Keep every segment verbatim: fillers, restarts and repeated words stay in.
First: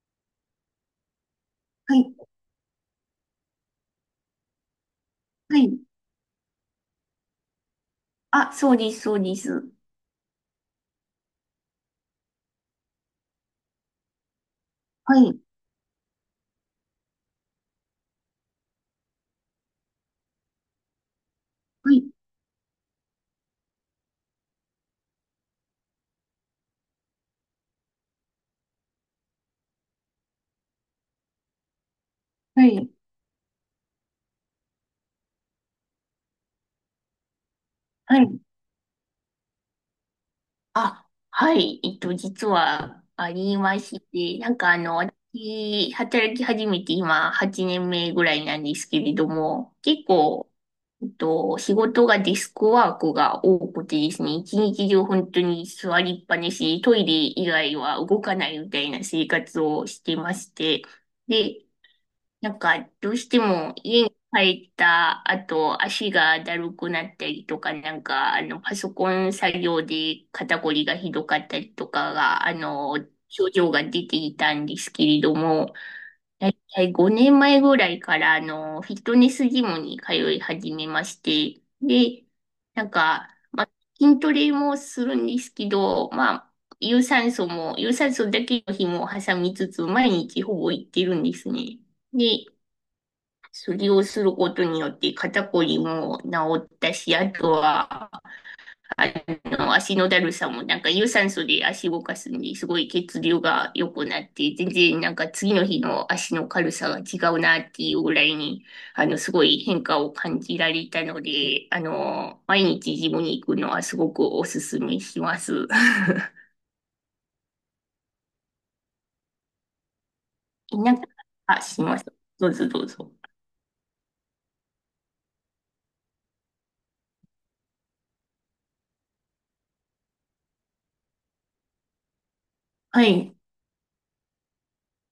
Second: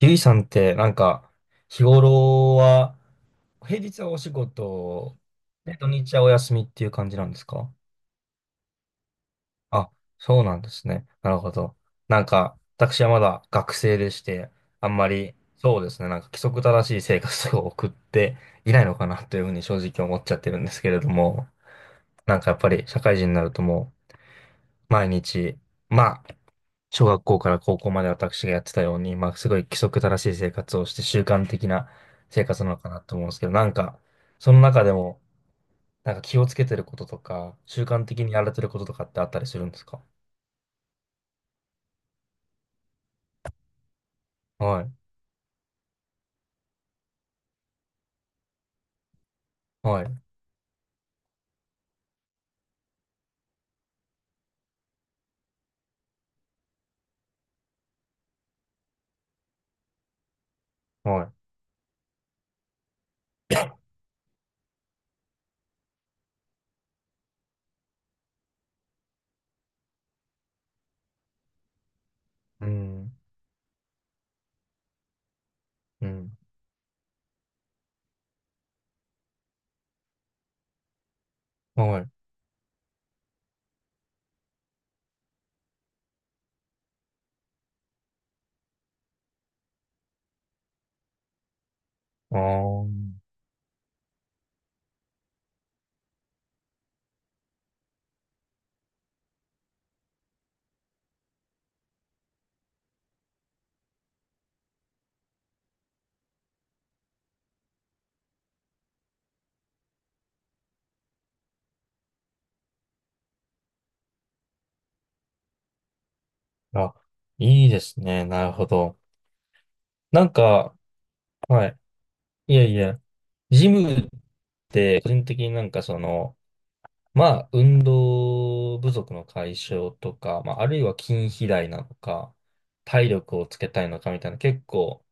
ゆいさんって、なんか、日はい。頃は、平日はお仕事、はで、い。土日はお休みっていう感じなんですか？あ、そうです、そうです。あ、そうなんですね。なるほど。なんか、私はまだ学生でして、あんまはり、い。そうですね、なんか規則正しい生活を送っていないのかなというふうに正直思っちゃってるんですけれども、はい。なんかやっぱり社会人になるともう、毎日、まあ、小学校から高校まで私がやってたように、まあ、すごい規則正しい生活をして習慣的な生活はなのかい。なと思うんですけど、なんか、その中でも、なんか気をつけてることとか、習慣は的にやい。られてることとかってあったりするんですか？あ、はい。えっと、実はありまして、なんかあはい、の、私、働き始めて今はちねんめぐらいなんですけれども、は結い、構、えっと、仕事がデスクワークが多くてですね、一日中本当に座りっぱなし、トイレ以外は動かないみたいな生活をしてまして、はい。で、なんか、どうしても家に帰った後、足がだるくなったりとか、なんか、あの、パソコン作業で肩こりがひどかったりとかが、あうの、ん、症状が出ていたんですけれども、うん、だいたいごねんまえぐらいから、あの、フィットネスジムに通い始めまして、はい。で、なんか、まあ、筋トレもするんですけど、まあ、有酸素も、有酸素だけの日も挟みつつ、毎日ほぼ行ってるんですね。あで、ー、それをすることによって肩こりも治ったし、あとは、あの、足のだるさも、なんか有酸素で足動かすんで、すごい血流が良くなって、全然なんか次の日の足の軽さが違うなっていうぐらいに、あの、すごい変化を感じられたので、あの、毎日ジムに行くのはすごくおすすめします。あ、いいですね。なるほど。なん か、なんか、あ、はい。しますどういやぞいどうや、ぞ。ジムって、個人的になんかその、まあ、運動不足の解消とか、まあ、あるいは筋肥大なのか、は体い、力をつけたいのかみたいな、結構、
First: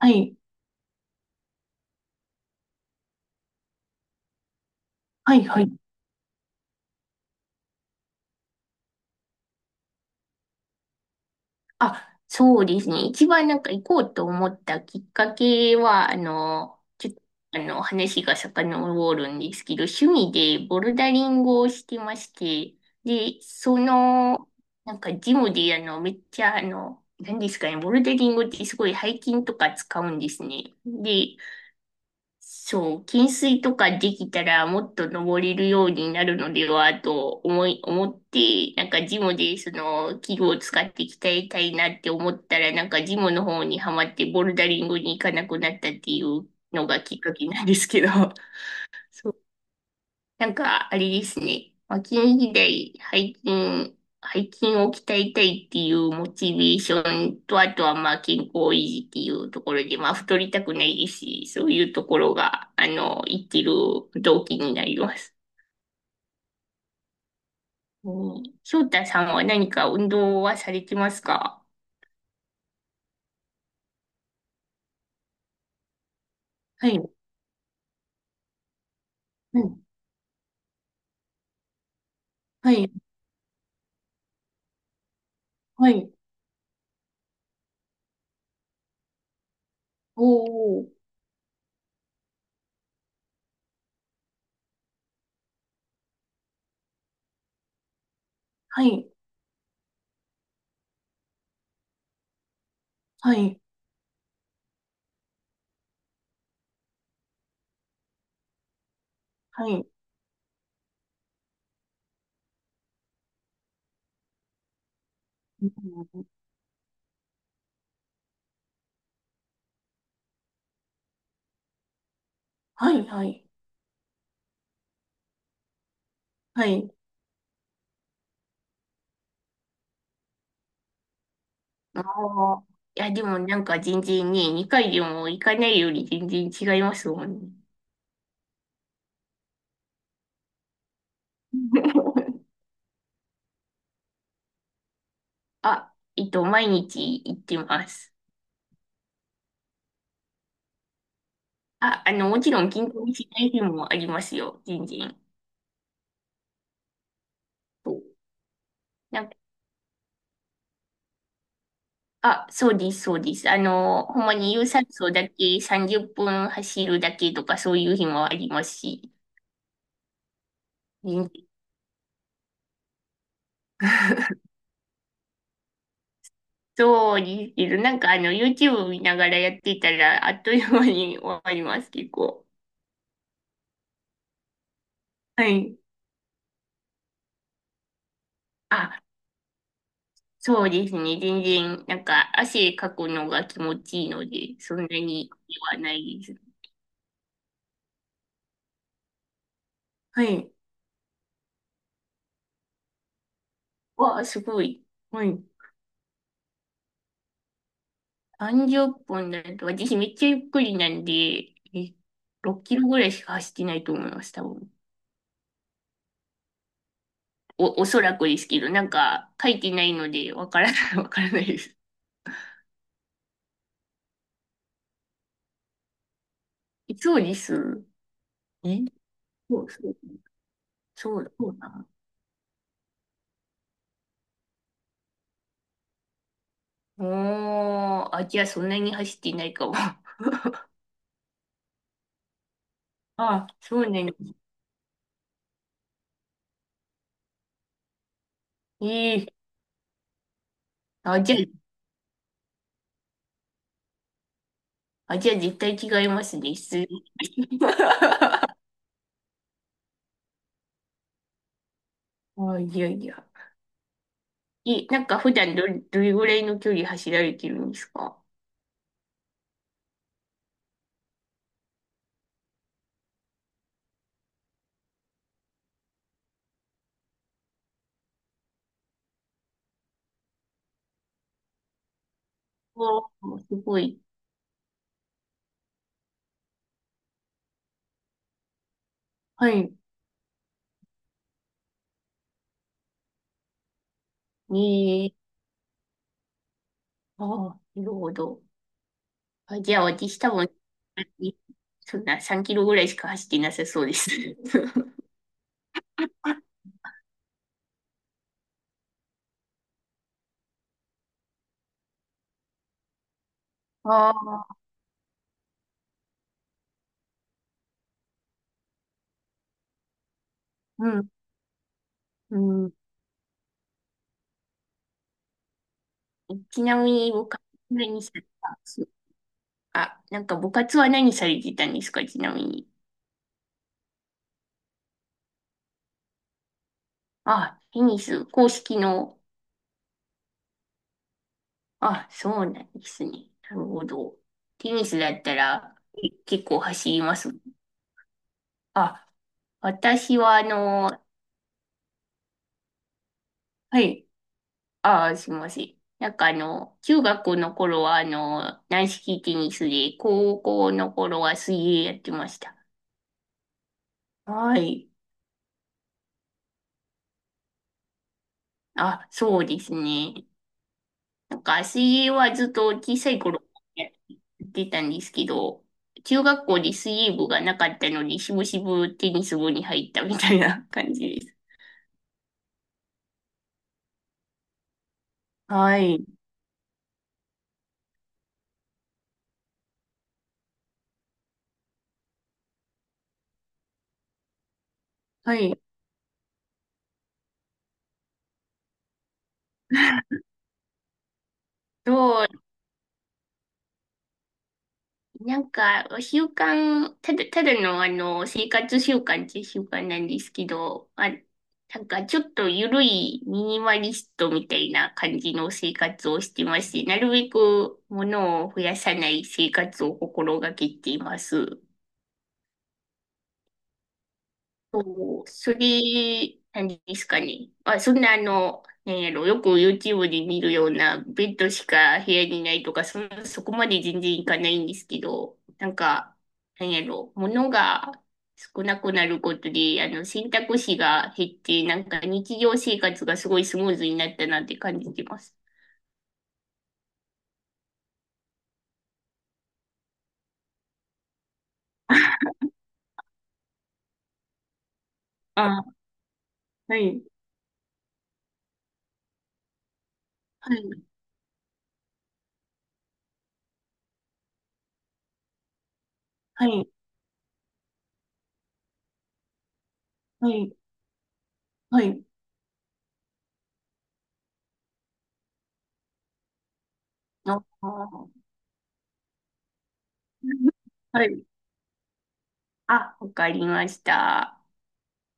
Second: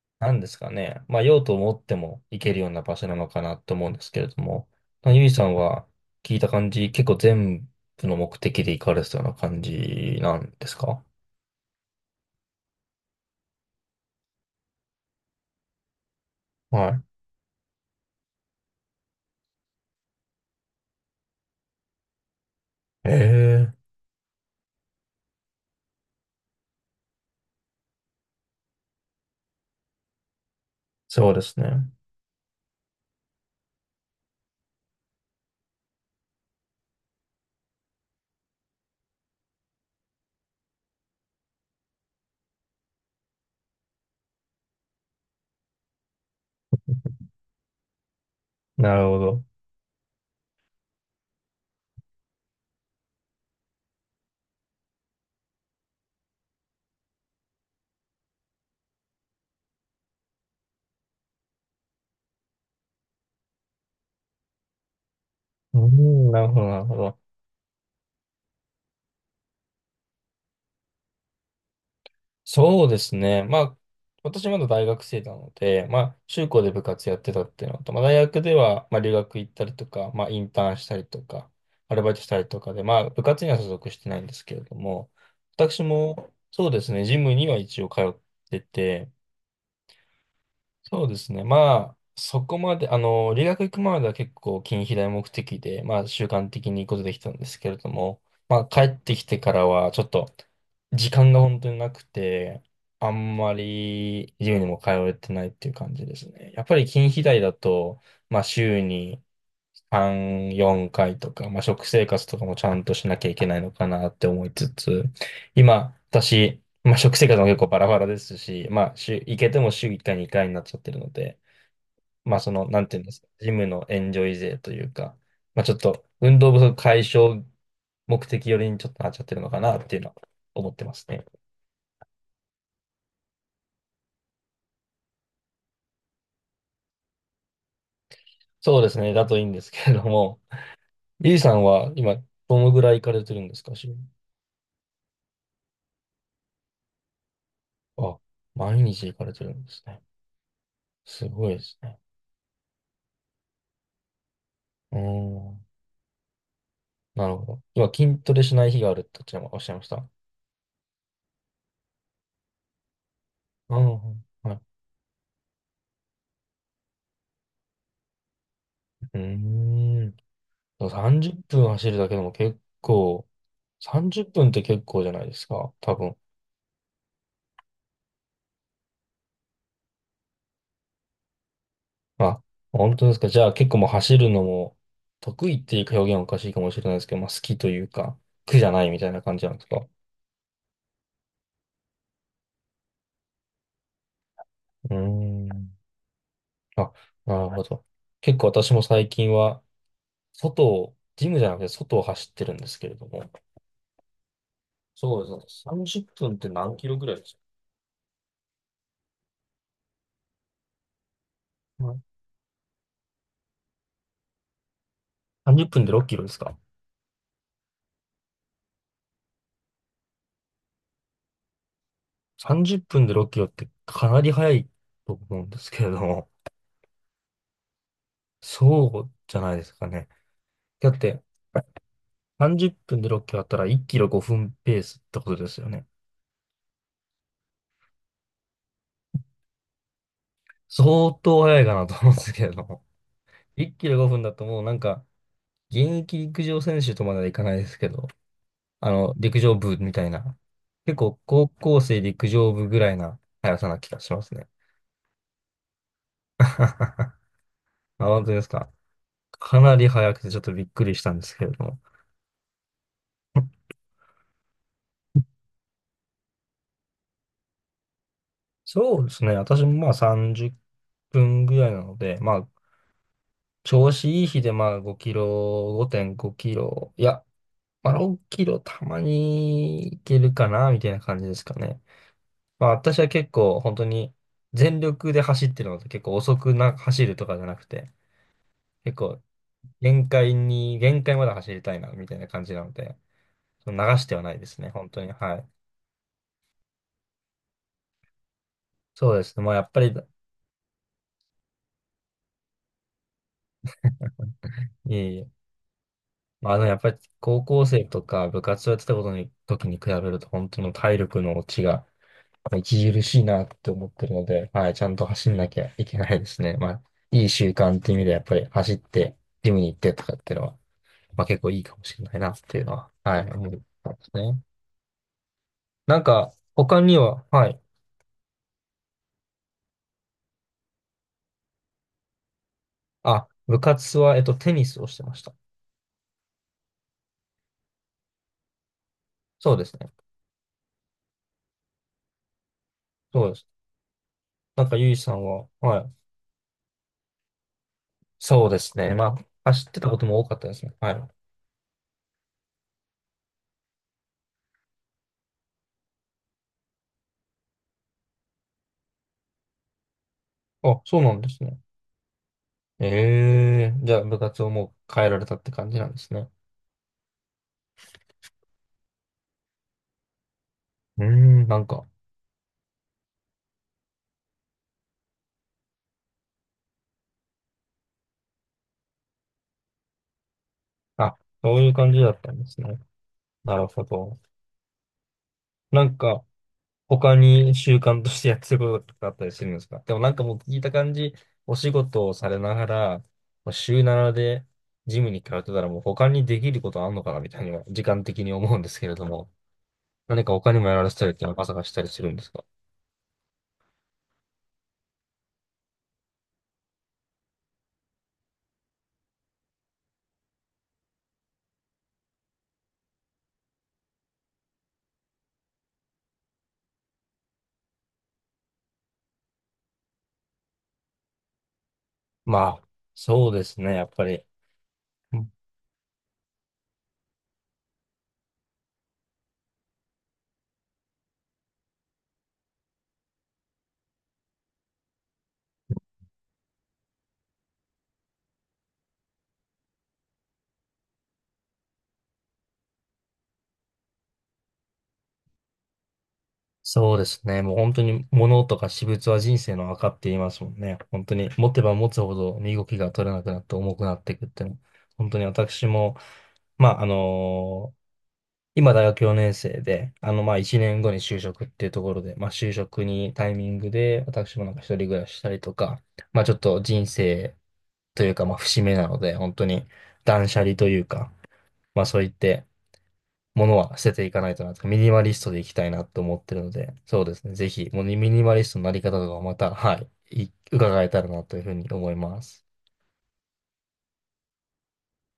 はない、んですかね。まあ、用途を持っても行けるような場所なのかなと思うんですけれども、まあ、ゆいはさい、んはい。は聞いた感じ、結構全部の目的で行かれてたような感じなんですか？あ、そうですね。一番なんか行こうと思ったきっかけは、あの、はちょっと、あの、話が遡るんですけど、趣味でボルダリングをしてまして、い。で、ええ、その、なんかジムで、あの、めっちゃ、あの、何ですかね、ボルダリングってすごい背筋とか使うんですね。そうで、ですね。そう、懸垂とかできたらもっと登れるようになるのではと思い、思って、なんかジムでその器具を使って鍛えたいなって思ったら、なんかジムの方にはまってボルダリングに行かなくなったっていうのがきっかけなんですけど、なるほそうど。なんか、あれですね。まあ、近時代、背筋、背筋を鍛えたいっていうモチベーションと、あとはまあ健康維持っていうところで、まあ太りたくないですし、そういうところが、あの、生きる動機になります。うん、なるほど、なるほど。うん、翔太さんは何か運動はされてますか？そうですね。まあ、私まだ大学生なので、まあ、中高で部は活い。やってたっていうのと、まあ、大学では、まあ、留学行っうたりん。とか、まあ、インターンしたりとか、アルバイトしたりとかはで、い。まあ、部活には所属してないんですけれども、私はい。も、そうですね、ジムには一応通ってて、おー。そうですね。まあ、そこまで、あの、留学行く前までは結構近畿大目的で、まあ、習慣的に行くことできたんですけれども、まあ、帰はっい。てきてからは、ちょっと、時間が本当になくて、あはんまい。り、自由にも通えてないっていう感じですね。やっぱり近畿大だと、まあ、週に、はい。さん、よんかいとか、まあ、食生活とかもちゃんとしなきゃいけないのかなって思いつつ、う今、ん私、まあ、食生活も結構バラバラですし、まあ、週、行けても週いっかい、にかいになっちゃってるので、まあ、その、なんはていうんい。ですはか、い。ジムのエンジョイ勢というか、まあ、ちょっと、運動不は足い。解消目的よりにちょっとなっちゃってるのかなっていうのは思ってますね。ああ。いや、でもなんか全然ね、にかいでも行かないより全然違いますもんね。そうですね、だといいんですけれども、ゆいさんは今、どのぐらい行かれてるんですか、週に？あ、えっと、毎日行ってます。あ、毎日行かれてるんですね。すごいですね。あ、あの、もちろん筋トレしない日もありますよ、全うー然。ん。なるほど。そ今、う筋トレしない日があるっておなっんしか、ゃいまおっしゃいました。あ、そうです、そうです。あうの、ほん。んまにはい。有酸素だけさんじゅっぷん走るだけとかそういう日もありますし。うーん。でも全然 さんじゅっぷん走るだけでも結構、さんじゅっぷんっぷん って結構じゃないですか。多分。そうですけど、なんかあの、YouTube 見ながらやってたら、あっという間に終わります、結まあ、構。本当ですか。じゃあ結構もう走るのもは得意ってい。いう表現はおかしいかもしれないですけど、まあ好きというか、苦じゃないみあたいな感じなんですか。うそうですね。全然、なんか、汗かくのが気持ちいいので、そんなーに苦でん。はないです。あ、なるほど。結構私も最近は、はい。外を、ジムじゃなくて外を走ってるんですけれども。わあ、すごい。そうはでい。すね。さんじゅっぷんっぷんって何キロぐらい？さんじゅっぷんだと、私めっちゃゆっくりなんで、はえ、い。ろっキロぐらいしか走ってないと思います、多分。さんじゅっぷんでろっキロですか？ お、おそらくですけど、なんか、書いてないので、わからない、わからないです。さんじゅう 分でろっキロってかなり早いと思うんですけれども、そうです。えそうじゃないそでう、すかそう、ね。だっそてう、そうなの。さんじゅっぷんでろっキロあったらいちキロごふんペースってことですよね。おー、あ、じゃあそんなに走ってないかも。相当早いかなと思うんですけれども。あ、1そキうロなんでごふんだとす。もうなんか、現役陸上選手とまではいかないですけど、えあの、え陸上部みたいな、結構あ、じゃ高あ校生陸上部ぐらいな速さな気がしますね。あ、じゃあ絶対違いま すね。失礼。あ、本当です か。かなり速くてちょっとびっくりしたんですけれども。あ、いやいや。え、なんか普段どれ、どれぐらいの距離走られてるんですか？そうですね。私もまあさんじゅっぷんぐらいなので、まあ、調子いい日でまあごキロ、ごてんごキロ、いや、まあろっキロたまにいけるかな、みたいな感じですかね。まあ私はわ結あ、す構本ご当い。に全力で走ってるので結構遅くな走るとかじゃなくて、結構はい。限界に、限界まで走りたいな、みたいな感じなので、その流してはないですね、本当に。ええはい。ああ、なるほど。そうですね。まあやあ、っじぱゃあり、い私多分、そんなさんキロぐらいしか走ってなさそうです。え いえ、まあ、あのやっぱり高校生とか部活をやってたことに、時に比べると本当の体力の落ちがまあ著しいなって思ってあるので、あ、はい、ちゃんと走んなきゃいけないですね。まあ、いい習慣っていう意味でやっぱり走って、ジムに行ってとかっていうのは、うん、まあ結構いいかもしれないなうっていうん。のは、はい、思ったんですね。なんか、ちな他みにには、部活はい、何されたすあ、なんか部活は何されてたんですかちなみに。あ、部活は、えっと、テニスをしてました。あ、テニス、公式の？そうですね。あ、そうなんですそうね。です。なるほど。なんテか、ニゆいスださっんたは、らはい、え結構走ります。そうですね。まあ、あ、走ってたことも私多かはっあたですね。はの、い。はい。あ、すいません。なんかあの、中学の頃はあの、軟式テニスで、高校あ、のそうなん頃ではす水ね。泳やってました。ええ、じゃあ部活をはもい。う変えられたって感じなんですね。あ、そうですね。うーなんん、なかんか、水泳はずっと小さい頃やってたんですけど、中学校で水泳部がなかったので、しぶしぶテニス部に入ったみたいな感じあ、です。そういう感じだったんですね。なるほど。はなんい。か、他に習慣としてやってることとかあったりするんですか？でもなんかもう聞いた感じ、お仕事をされながら、まあ週ななでジムに通はってい。たらもう他にできることあんのかなみたいには、時間的に思うんですけれども、何か他にもやられたりっていうのは朝がしたりそするんでう、すか？なんか、習慣、ただ、ただのあの、生活習慣っていう習慣なんですけど、あ、なんかちょっと緩いミニマリストみたいな感じの生活をしてまして、なるべく物を増やさない生活を心がけています。まあ、そうですね。やっぱり。そう、杉、何ですかね。あ、そんなあの、なんやろ、よく YouTube で見るようなベッドしか部屋にないとか、そん、そこまで全然いかないんですけど、なんか、なんやろ、物が少なくなることで、あの、選択肢が減って、なんか日常生活がすごいスムーズになったなって感じてます。そうですね。もう本当に物とか私物は人生の赤って言いますもんね。本当に持てば持つほ ど身動きが取れなくなって重くなっていくっていうの。本当に私あ、も、まはあ、あい、の、今大学よねん生で、あの、まあ、は1い、年後に就職っていうところで、まあ、就職にタイミングで、私もなんか一人暮らししたりとか、まあ、ちょっはとい、人生というか、まあ、節目なので、本当に断は捨い、離というか、はまあ、そい。ういって、ものは捨てていかないとなと、ミニマリストでいきたいなと思ってるので、そうですね。あぜひ、もうミー ニマリストのなり方とかをまた、はい、い 伺えたはらい。なというふうに思います。あ、わかりました。